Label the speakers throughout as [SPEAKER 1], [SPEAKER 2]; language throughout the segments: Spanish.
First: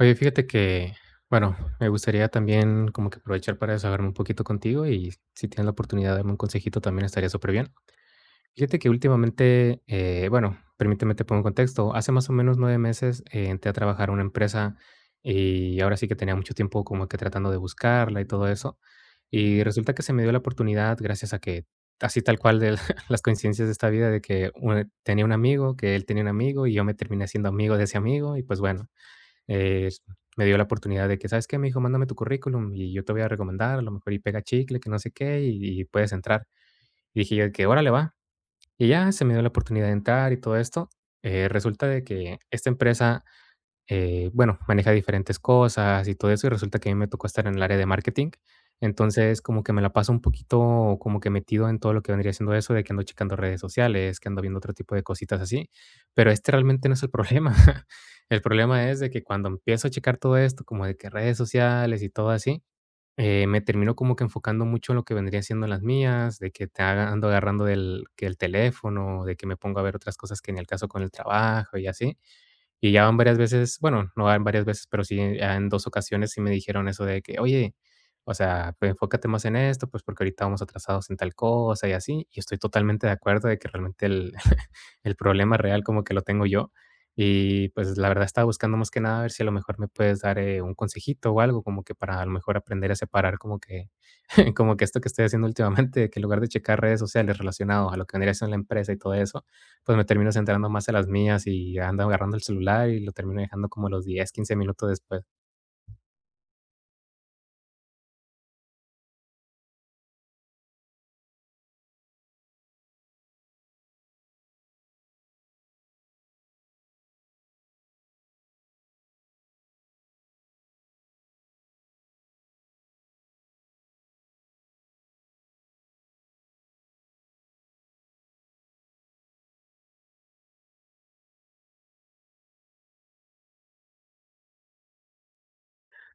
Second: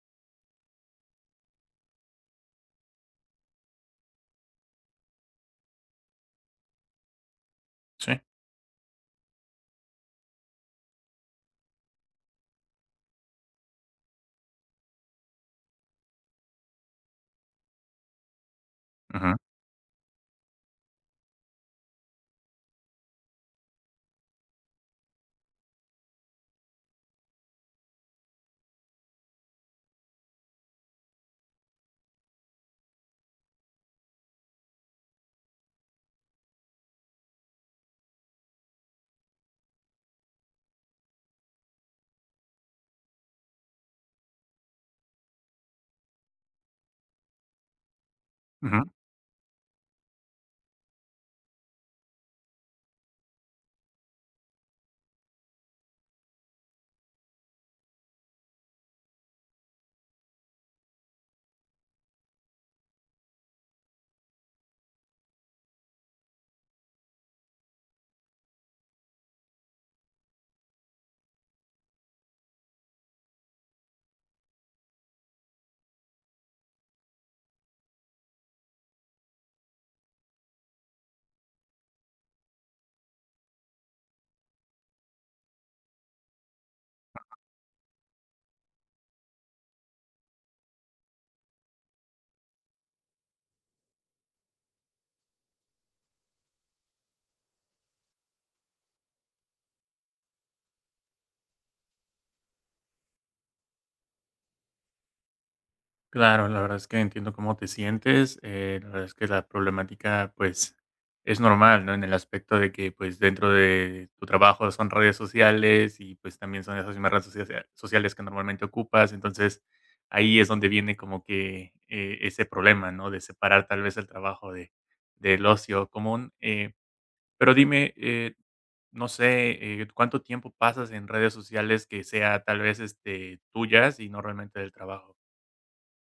[SPEAKER 1] Oye, fíjate que, bueno, me gustaría también como que aprovechar para desahogarme un poquito contigo y si tienes la oportunidad de darme un consejito también estaría súper bien.
[SPEAKER 2] Sí,
[SPEAKER 1] Fíjate que últimamente, bueno, permíteme te pongo en contexto. Hace más o menos 9 meses entré a trabajar a una empresa y ahora sí que tenía mucho tiempo como que tratando de buscarla y todo eso.
[SPEAKER 2] ujú,
[SPEAKER 1] Y resulta que se me dio la oportunidad gracias a que, así tal cual de las coincidencias de esta vida, de que tenía un amigo, que él tenía un amigo y yo me terminé siendo amigo de ese amigo y pues bueno eh, me dio la oportunidad de que, ¿sabes qué? Me dijo, mándame tu currículum y yo te voy a recomendar, a lo mejor y pega chicle, que no sé qué, y puedes entrar. Y dije yo, de que órale va. Y ya se me dio la oportunidad de entrar y todo esto. Resulta de que esta empresa bueno, maneja diferentes cosas y todo eso, y resulta que a mí me tocó estar en el área de marketing.
[SPEAKER 2] ujú.
[SPEAKER 1] Entonces, como que me la paso un poquito como que metido en todo lo que vendría siendo eso, de que ando checando redes sociales, que ando viendo otro tipo de cositas así, pero este realmente no es el problema. El problema es de que cuando empiezo a checar todo esto, como de que redes sociales y todo así, me termino como que enfocando mucho en lo que vendría siendo las mías, de que ando agarrando del, que el teléfono, de que me pongo a ver otras cosas que en el caso con el trabajo y así. Y ya van varias veces, bueno, no van varias veces, pero sí ya en 2 ocasiones sí me dijeron eso de que: "Oye, o sea, pues enfócate más en esto, pues porque ahorita vamos atrasados en tal cosa y así". Y estoy totalmente de acuerdo de que realmente el el problema real como que lo tengo yo. Y pues la verdad estaba buscando más que nada a ver si a lo mejor me puedes dar, un consejito o algo como que para a lo mejor aprender a separar como que como que esto que estoy haciendo últimamente, que en lugar de checar redes sociales relacionados a lo que vendría siendo la empresa y todo eso, pues me termino centrando más en las mías y ando agarrando el celular y lo termino dejando como los 10, 15 minutos después.
[SPEAKER 2] Claro, la verdad es que entiendo cómo te sientes. La verdad es que la problemática, pues, es normal, ¿no? En el aspecto de que, pues, dentro de tu trabajo son redes sociales y, pues, también son esas mismas sociales que normalmente ocupas. Entonces, ahí es donde viene como que ese problema, ¿no? De separar tal vez el trabajo de, del ocio común. Pero dime, no sé, ¿cuánto tiempo pasas en redes sociales que sea tal vez este, tuyas y no realmente del trabajo?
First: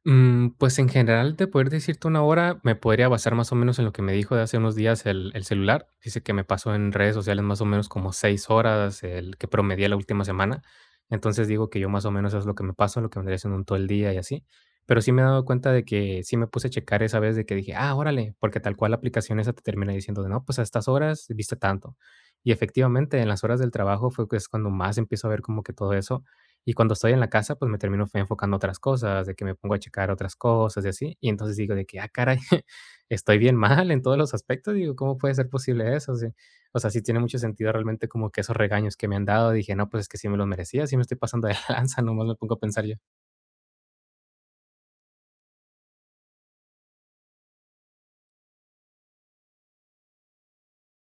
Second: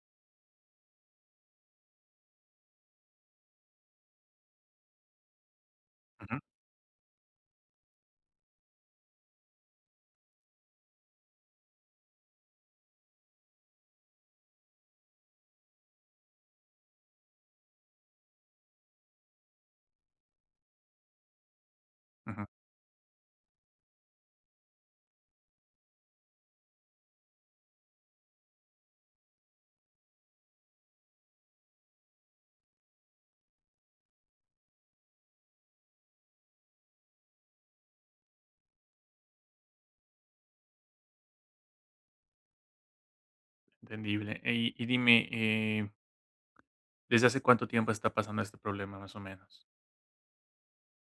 [SPEAKER 1] Pues en general, de poder decirte una hora, me podría basar más o menos en lo que me dijo de hace unos días el celular. Dice que
[SPEAKER 2] Ujú,
[SPEAKER 1] me pasó en redes sociales más o menos como 6 horas, el que promedié la última semana. Entonces digo que yo más o menos es lo que me paso, lo que vendría siendo un todo el día y así. Pero sí me he dado cuenta de que sí me puse a checar esa vez de que dije, ah, órale, porque tal cual la aplicación esa te termina diciendo de no, pues a estas horas viste tanto.
[SPEAKER 2] ujú,
[SPEAKER 1] Y efectivamente, en las horas del trabajo fue que es cuando más empiezo a ver como que todo eso. Y cuando estoy en la casa, pues me termino enfocando a otras cosas, de que me pongo a checar otras cosas y así. Y entonces digo de que, ah, caray, estoy bien mal en todos los aspectos. Digo, ¿cómo puede ser posible eso? Sí. O sea, sí tiene mucho sentido realmente como que esos regaños que me han dado. Dije, no, pues es que sí me los merecía, sí me estoy pasando de lanza, nomás me pongo a pensar yo.
[SPEAKER 2] entendible. Y dime, ¿desde hace cuánto tiempo está pasando este problema, más o menos?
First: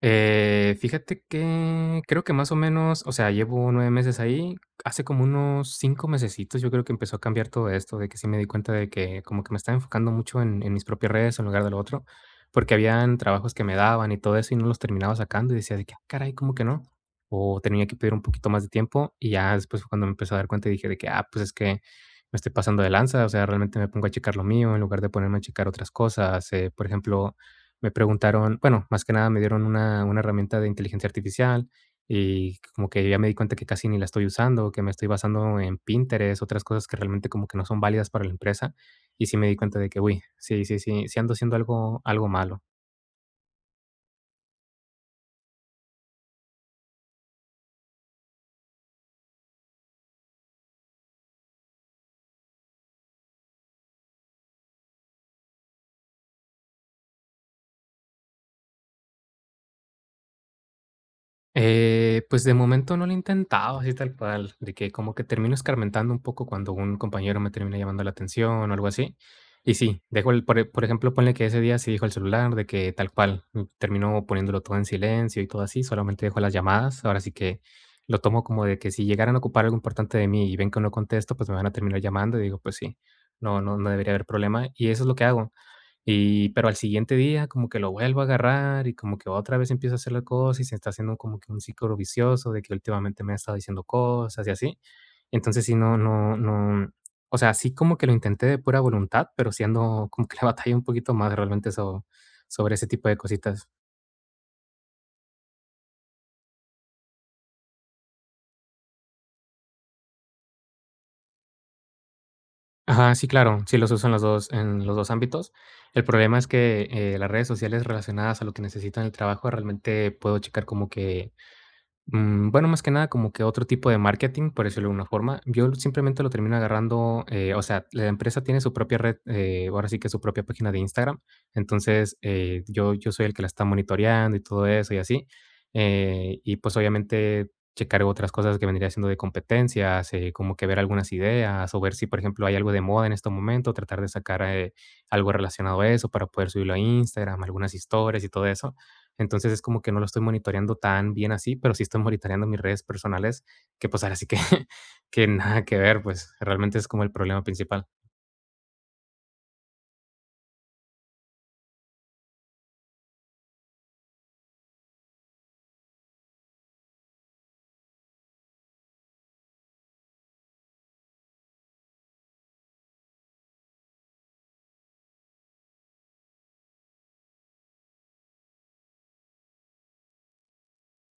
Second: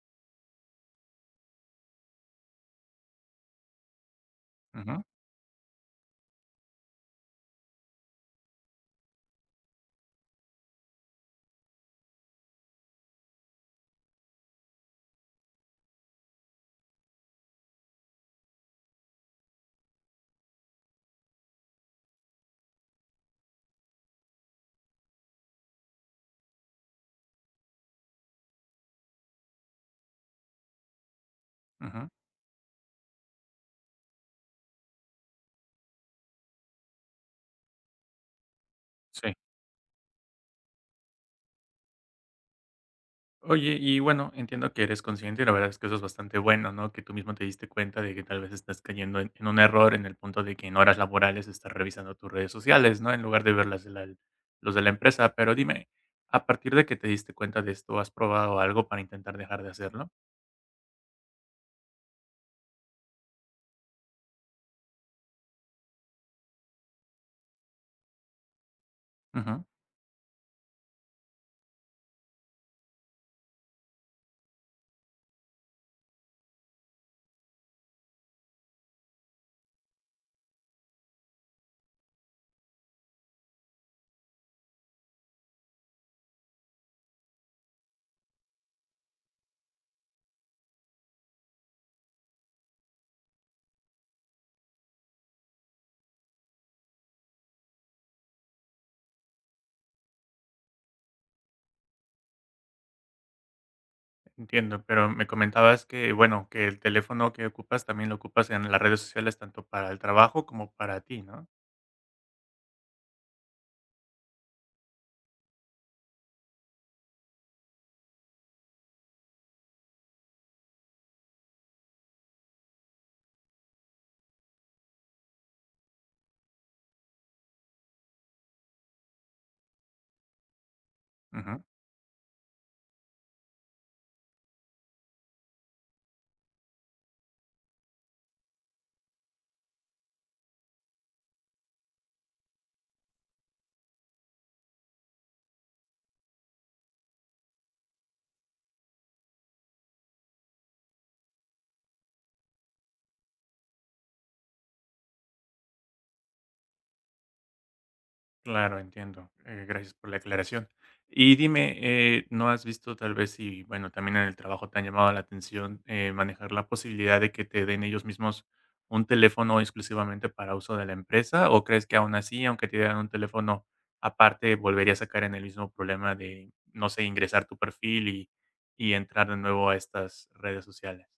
[SPEAKER 1] Fíjate que creo que más o menos, o sea, llevo 9 meses ahí.
[SPEAKER 2] Ujú,
[SPEAKER 1] Hace como unos 5 mesecitos, yo creo que empezó a cambiar todo esto, de que sí me di cuenta de que como que me estaba enfocando mucho en mis propias redes en lugar de lo otro, porque habían trabajos que me daban y todo eso y no los terminaba sacando y decía de que: "Ah, caray, ¿cómo que no?". O tenía que pedir un poquito más de tiempo y ya después fue cuando me empecé a dar cuenta y dije de que: "Ah, pues es que me estoy pasando de lanza". O sea, realmente me pongo a checar lo mío en lugar de ponerme a checar otras cosas. Por ejemplo, me preguntaron, bueno, más que nada me dieron una herramienta de inteligencia artificial
[SPEAKER 2] ujú,
[SPEAKER 1] y como que ya me di cuenta que casi ni la estoy usando, que me estoy basando en Pinterest, otras cosas que realmente como que no son válidas para la empresa. Y
[SPEAKER 2] sí.
[SPEAKER 1] sí me di cuenta de que, uy, sí, sí, sí, sí ando haciendo algo malo.
[SPEAKER 2] Oye, y bueno, entiendo que eres consciente y la verdad es que eso es bastante bueno, ¿no? Que tú mismo te diste cuenta de que tal vez estás cayendo en un error en el punto de que en horas laborales estás revisando tus redes sociales, ¿no? En lugar de ver las de la los de la empresa. Pero dime, a partir de que te diste cuenta de esto, ¿has probado algo para intentar dejar de hacerlo?
[SPEAKER 1] Pues de momento no lo he intentado así tal cual, de que como que termino escarmentando un poco cuando un compañero me termina llamando la atención o algo así. Y sí, dejo por ejemplo, ponle que ese día sí dijo el celular, de que tal cual, termino poniéndolo todo en silencio y todo así, solamente dejo las llamadas. Ahora sí que lo tomo como de que si llegaran a ocupar algo importante de mí y ven que no contesto, pues me van a terminar llamando y digo, pues sí, no, no, no debería haber problema. Y eso es lo que hago. Y pero al siguiente día como que lo vuelvo a agarrar y como que otra vez empiezo a hacer la cosa y se está haciendo como que un ciclo vicioso de que últimamente me ha estado diciendo cosas y así. Entonces sí, no no no, o sea, sí como que lo intenté de pura voluntad, pero siendo como que la batalla un poquito más realmente sobre ese tipo de cositas.
[SPEAKER 2] Entiendo, pero me comentabas que, bueno, que el teléfono que ocupas también lo ocupas en las redes sociales tanto para el trabajo como para ti, ¿no?
[SPEAKER 1] Ajá, sí, claro, sí los uso en los dos ámbitos. El problema es que, las redes sociales relacionadas a lo que necesito en el trabajo realmente puedo checar como que bueno, más que nada como que otro tipo de marketing, por decirlo de alguna forma. Yo simplemente lo termino agarrando, o sea, la empresa tiene su propia red, ahora sí que su propia página de Instagram.
[SPEAKER 2] Ujú.
[SPEAKER 1] Entonces, yo soy el que la está monitoreando y todo eso y así. Y pues obviamente checar otras cosas que vendría siendo de competencias, como que ver algunas ideas o ver si, por ejemplo, hay algo de moda en este momento, tratar de sacar algo relacionado a eso para poder subirlo a Instagram, algunas historias y todo eso. Entonces es como que no lo estoy monitoreando tan bien así, pero sí estoy monitoreando mis redes personales, que pues ahora sí que, que nada que ver, pues realmente es como el problema principal.
[SPEAKER 2] Claro, entiendo. Gracias por la aclaración. Y dime, ¿no has visto tal vez si, bueno, también en el trabajo te han llamado la atención manejar la posibilidad de que te den ellos mismos un teléfono exclusivamente para uso de la empresa? ¿O crees que aún así, aunque te dieran un teléfono aparte, volverías a caer en el mismo problema de, no sé, ingresar tu perfil y entrar de nuevo a estas redes sociales?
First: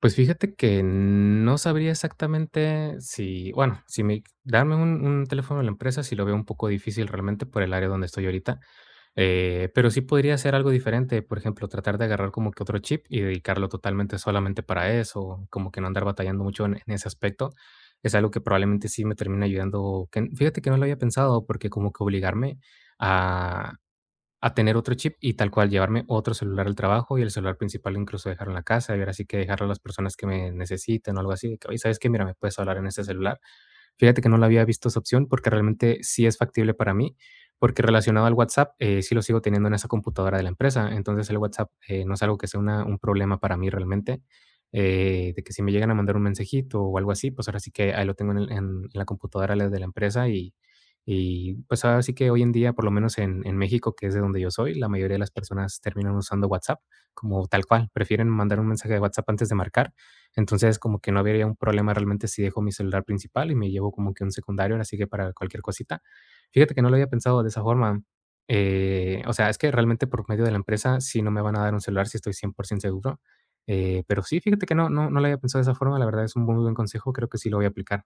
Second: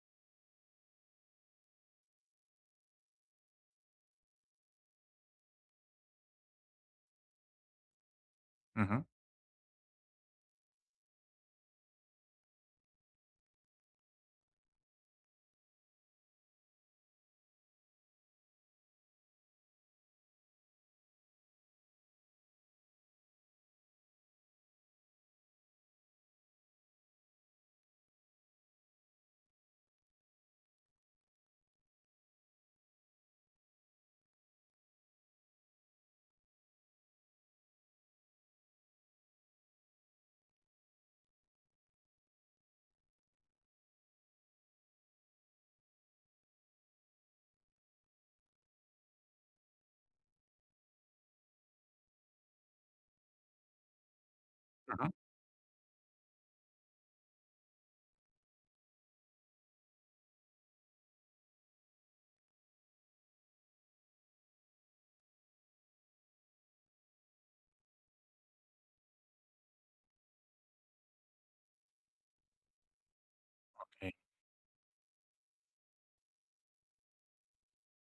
[SPEAKER 1] Pues fíjate que no sabría exactamente si, bueno, si me, darme un teléfono de la empresa, si lo veo un poco difícil realmente por el área donde estoy ahorita.
[SPEAKER 2] Ujú,
[SPEAKER 1] Pero sí podría ser algo diferente, por ejemplo, tratar de agarrar como que otro chip y dedicarlo totalmente solamente para eso, como que no andar batallando mucho en ese aspecto, es algo que probablemente sí me termina ayudando, que, fíjate que no lo había pensado porque como que obligarme a, a tener otro chip y tal cual llevarme otro celular al trabajo y el celular principal incluso dejarlo en la casa y ahora sí que dejarlo a las personas que me necesiten o algo así, de que, oye, ¿sabes qué? Mira, me puedes hablar en este celular. Fíjate que no la había visto esa opción porque realmente sí es factible para mí, porque relacionado al WhatsApp, sí lo sigo teniendo en esa computadora de la empresa. Entonces, el WhatsApp, no es algo que sea una un problema para mí realmente, de que si me llegan a mandar un mensajito o algo así, pues ahora sí que ahí lo tengo en el en la computadora la de la empresa y pues, ahora sí que hoy en día, por lo menos en México, que es de donde yo soy, la
[SPEAKER 2] ujú,
[SPEAKER 1] mayoría de las personas terminan usando WhatsApp como tal cual, prefieren mandar un mensaje de WhatsApp antes de marcar. Entonces, como que no habría un problema realmente si dejo mi celular principal y me llevo como que un secundario, así que para cualquier cosita. Fíjate que no lo había pensado de esa forma. O sea, es que realmente por medio de la empresa sí no me van a dar un celular si estoy 100% seguro.
[SPEAKER 2] ok.
[SPEAKER 1] Pero sí, fíjate que no, no, no lo había pensado de esa forma. La verdad es un muy buen consejo. Creo que sí lo voy a aplicar.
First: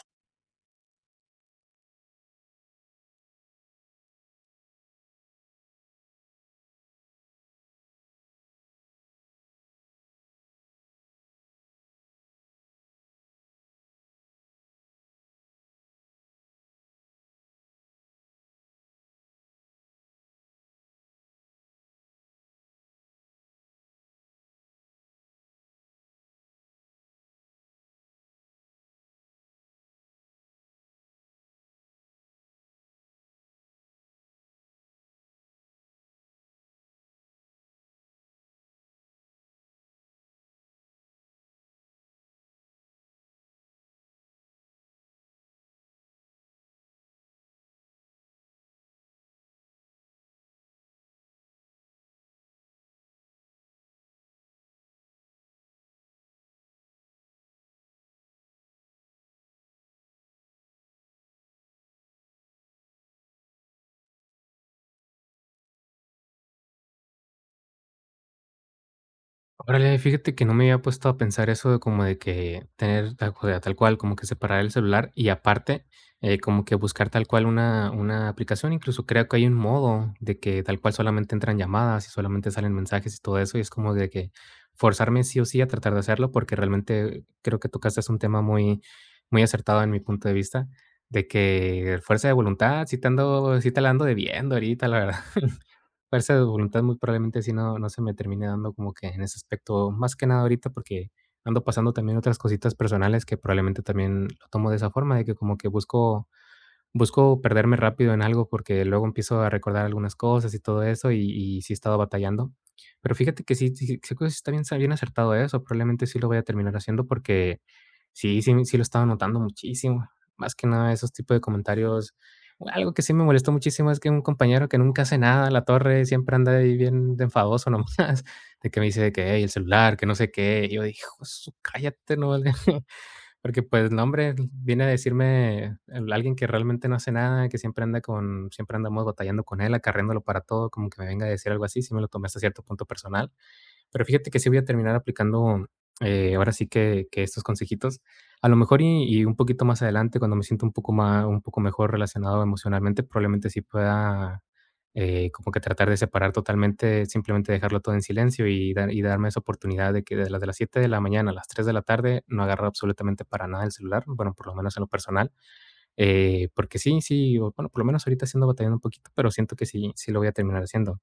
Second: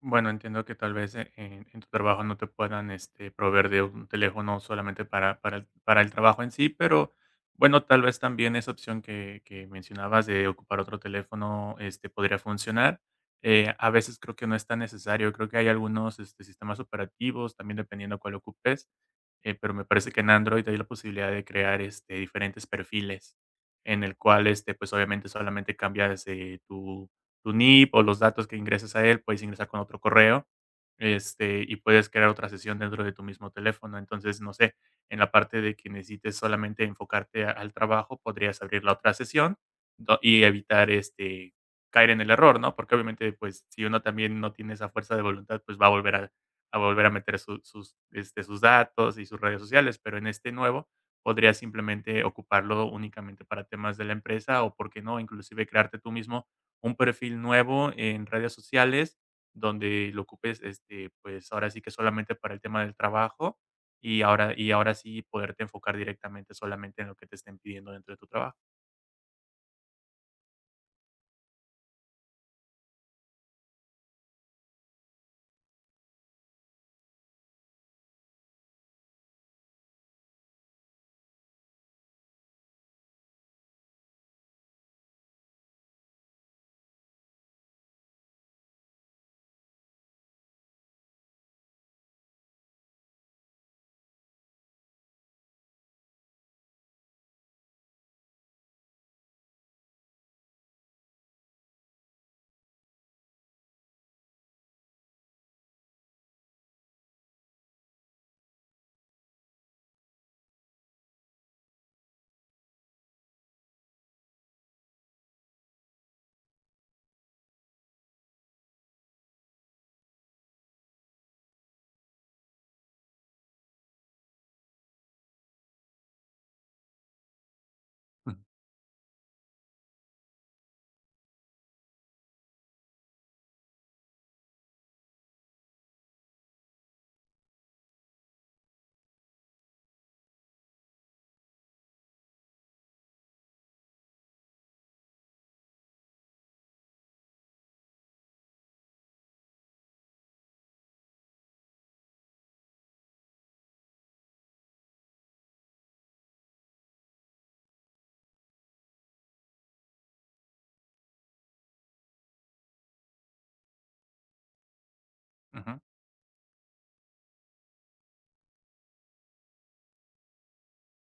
[SPEAKER 2] Bueno, entiendo que tal vez en tu trabajo no te puedan este, proveer de un teléfono solamente para el trabajo en sí, pero bueno, tal vez también esa opción que mencionabas de ocupar otro teléfono este, podría funcionar. A veces creo que no es tan necesario, creo que hay algunos este, sistemas operativos, también dependiendo cuál ocupes, pero me parece que en Android hay la posibilidad de crear este, diferentes perfiles en el cual, este, pues obviamente solamente cambias tu NIP o los datos que ingreses a él, puedes ingresar con otro correo, este, y puedes crear otra sesión dentro de tu mismo teléfono. Entonces, no sé, en la parte de que necesites solamente enfocarte a- al trabajo, podrías abrir la otra sesión do- y evitar este caer en el error, ¿no? Porque obviamente, pues, si uno también no tiene esa fuerza de voluntad, pues va a volver a meter su- sus, este, sus datos y sus redes sociales, pero en este nuevo podrías simplemente ocuparlo únicamente para temas de la empresa o, por qué no, inclusive crearte tú mismo un perfil nuevo en redes sociales donde lo ocupes, este, pues, ahora sí que solamente para el tema del trabajo y ahora sí poderte enfocar directamente solamente en lo que te estén pidiendo dentro de tu trabajo.
[SPEAKER 1] Órale, fíjate que no me había puesto a pensar eso de como de que tener tal, o sea, tal cual, como que separar el celular y aparte, como que buscar tal cual una aplicación. Incluso creo que hay un modo de que tal cual solamente entran llamadas y solamente salen mensajes y todo eso. Y es como de que forzarme sí o sí a tratar de hacerlo porque realmente creo que tocaste es un tema muy, muy acertado en mi punto de vista. De que fuerza de voluntad, sí te ando, sí te la ando debiendo ahorita, la verdad. Fuerza de voluntad, muy probablemente sí no se me termine dando como que en ese aspecto, más que nada ahorita, porque ando pasando también otras cositas personales que probablemente también lo tomo de esa forma, de que como que busco perderme rápido en algo porque luego empiezo a recordar algunas cosas y todo eso, y sí he estado batallando. Pero fíjate que sí creo que sí está bien sa bien acertado eso, probablemente sí lo voy a terminar haciendo porque sí lo estaba notando muchísimo. Más que nada esos tipos de comentarios. Algo que sí me molestó muchísimo es que un compañero que nunca hace nada a la torre, siempre anda ahí bien de enfadoso nomás,
[SPEAKER 2] Ujú.
[SPEAKER 1] de que me dice de que: "Hey, el celular, que no sé qué". Y yo dije, "Hijo de su cállate, no vale". Porque, pues, el hombre, viene a decirme el alguien que realmente no hace nada, que siempre andamos batallando con él, acarreándolo para todo, como que me venga a decir algo así, si me lo tomé hasta cierto punto personal. Pero fíjate que sí voy a terminar aplicando, ahora sí que estos consejitos. A lo mejor un poquito más adelante, cuando me siento un poco mejor relacionado emocionalmente, probablemente sí pueda, como que tratar de separar totalmente, simplemente dejarlo todo en silencio y darme esa oportunidad de que desde las de las 7 de la mañana a las 3 de la tarde no agarro absolutamente para nada el celular, bueno, por lo menos en lo personal,
[SPEAKER 2] Ujú.
[SPEAKER 1] porque sí, sí, o bueno, por lo menos ahorita siendo batallando un poquito, pero siento que sí, sí lo voy a terminar haciendo.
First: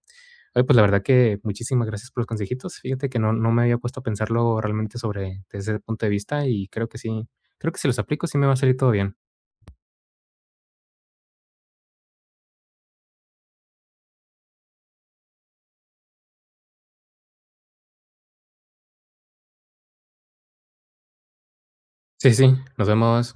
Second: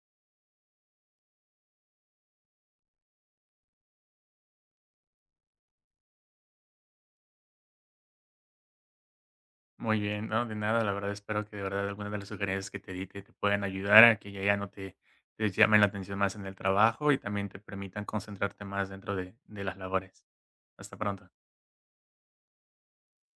[SPEAKER 1] Oye, pues la verdad que muchísimas gracias por los consejitos. Fíjate que no me había puesto a pensarlo realmente sobre desde ese punto de vista y creo que sí, creo que si los aplico sí me va a salir todo bien.
[SPEAKER 2] Muy bien, no, de nada, la verdad espero que de verdad algunas de las sugerencias que te di te puedan ayudar a que ya no te te llamen la atención más en el trabajo y también te permitan concentrarte más dentro de las labores. Hasta pronto.
[SPEAKER 1] Sí, sí, nos vemos.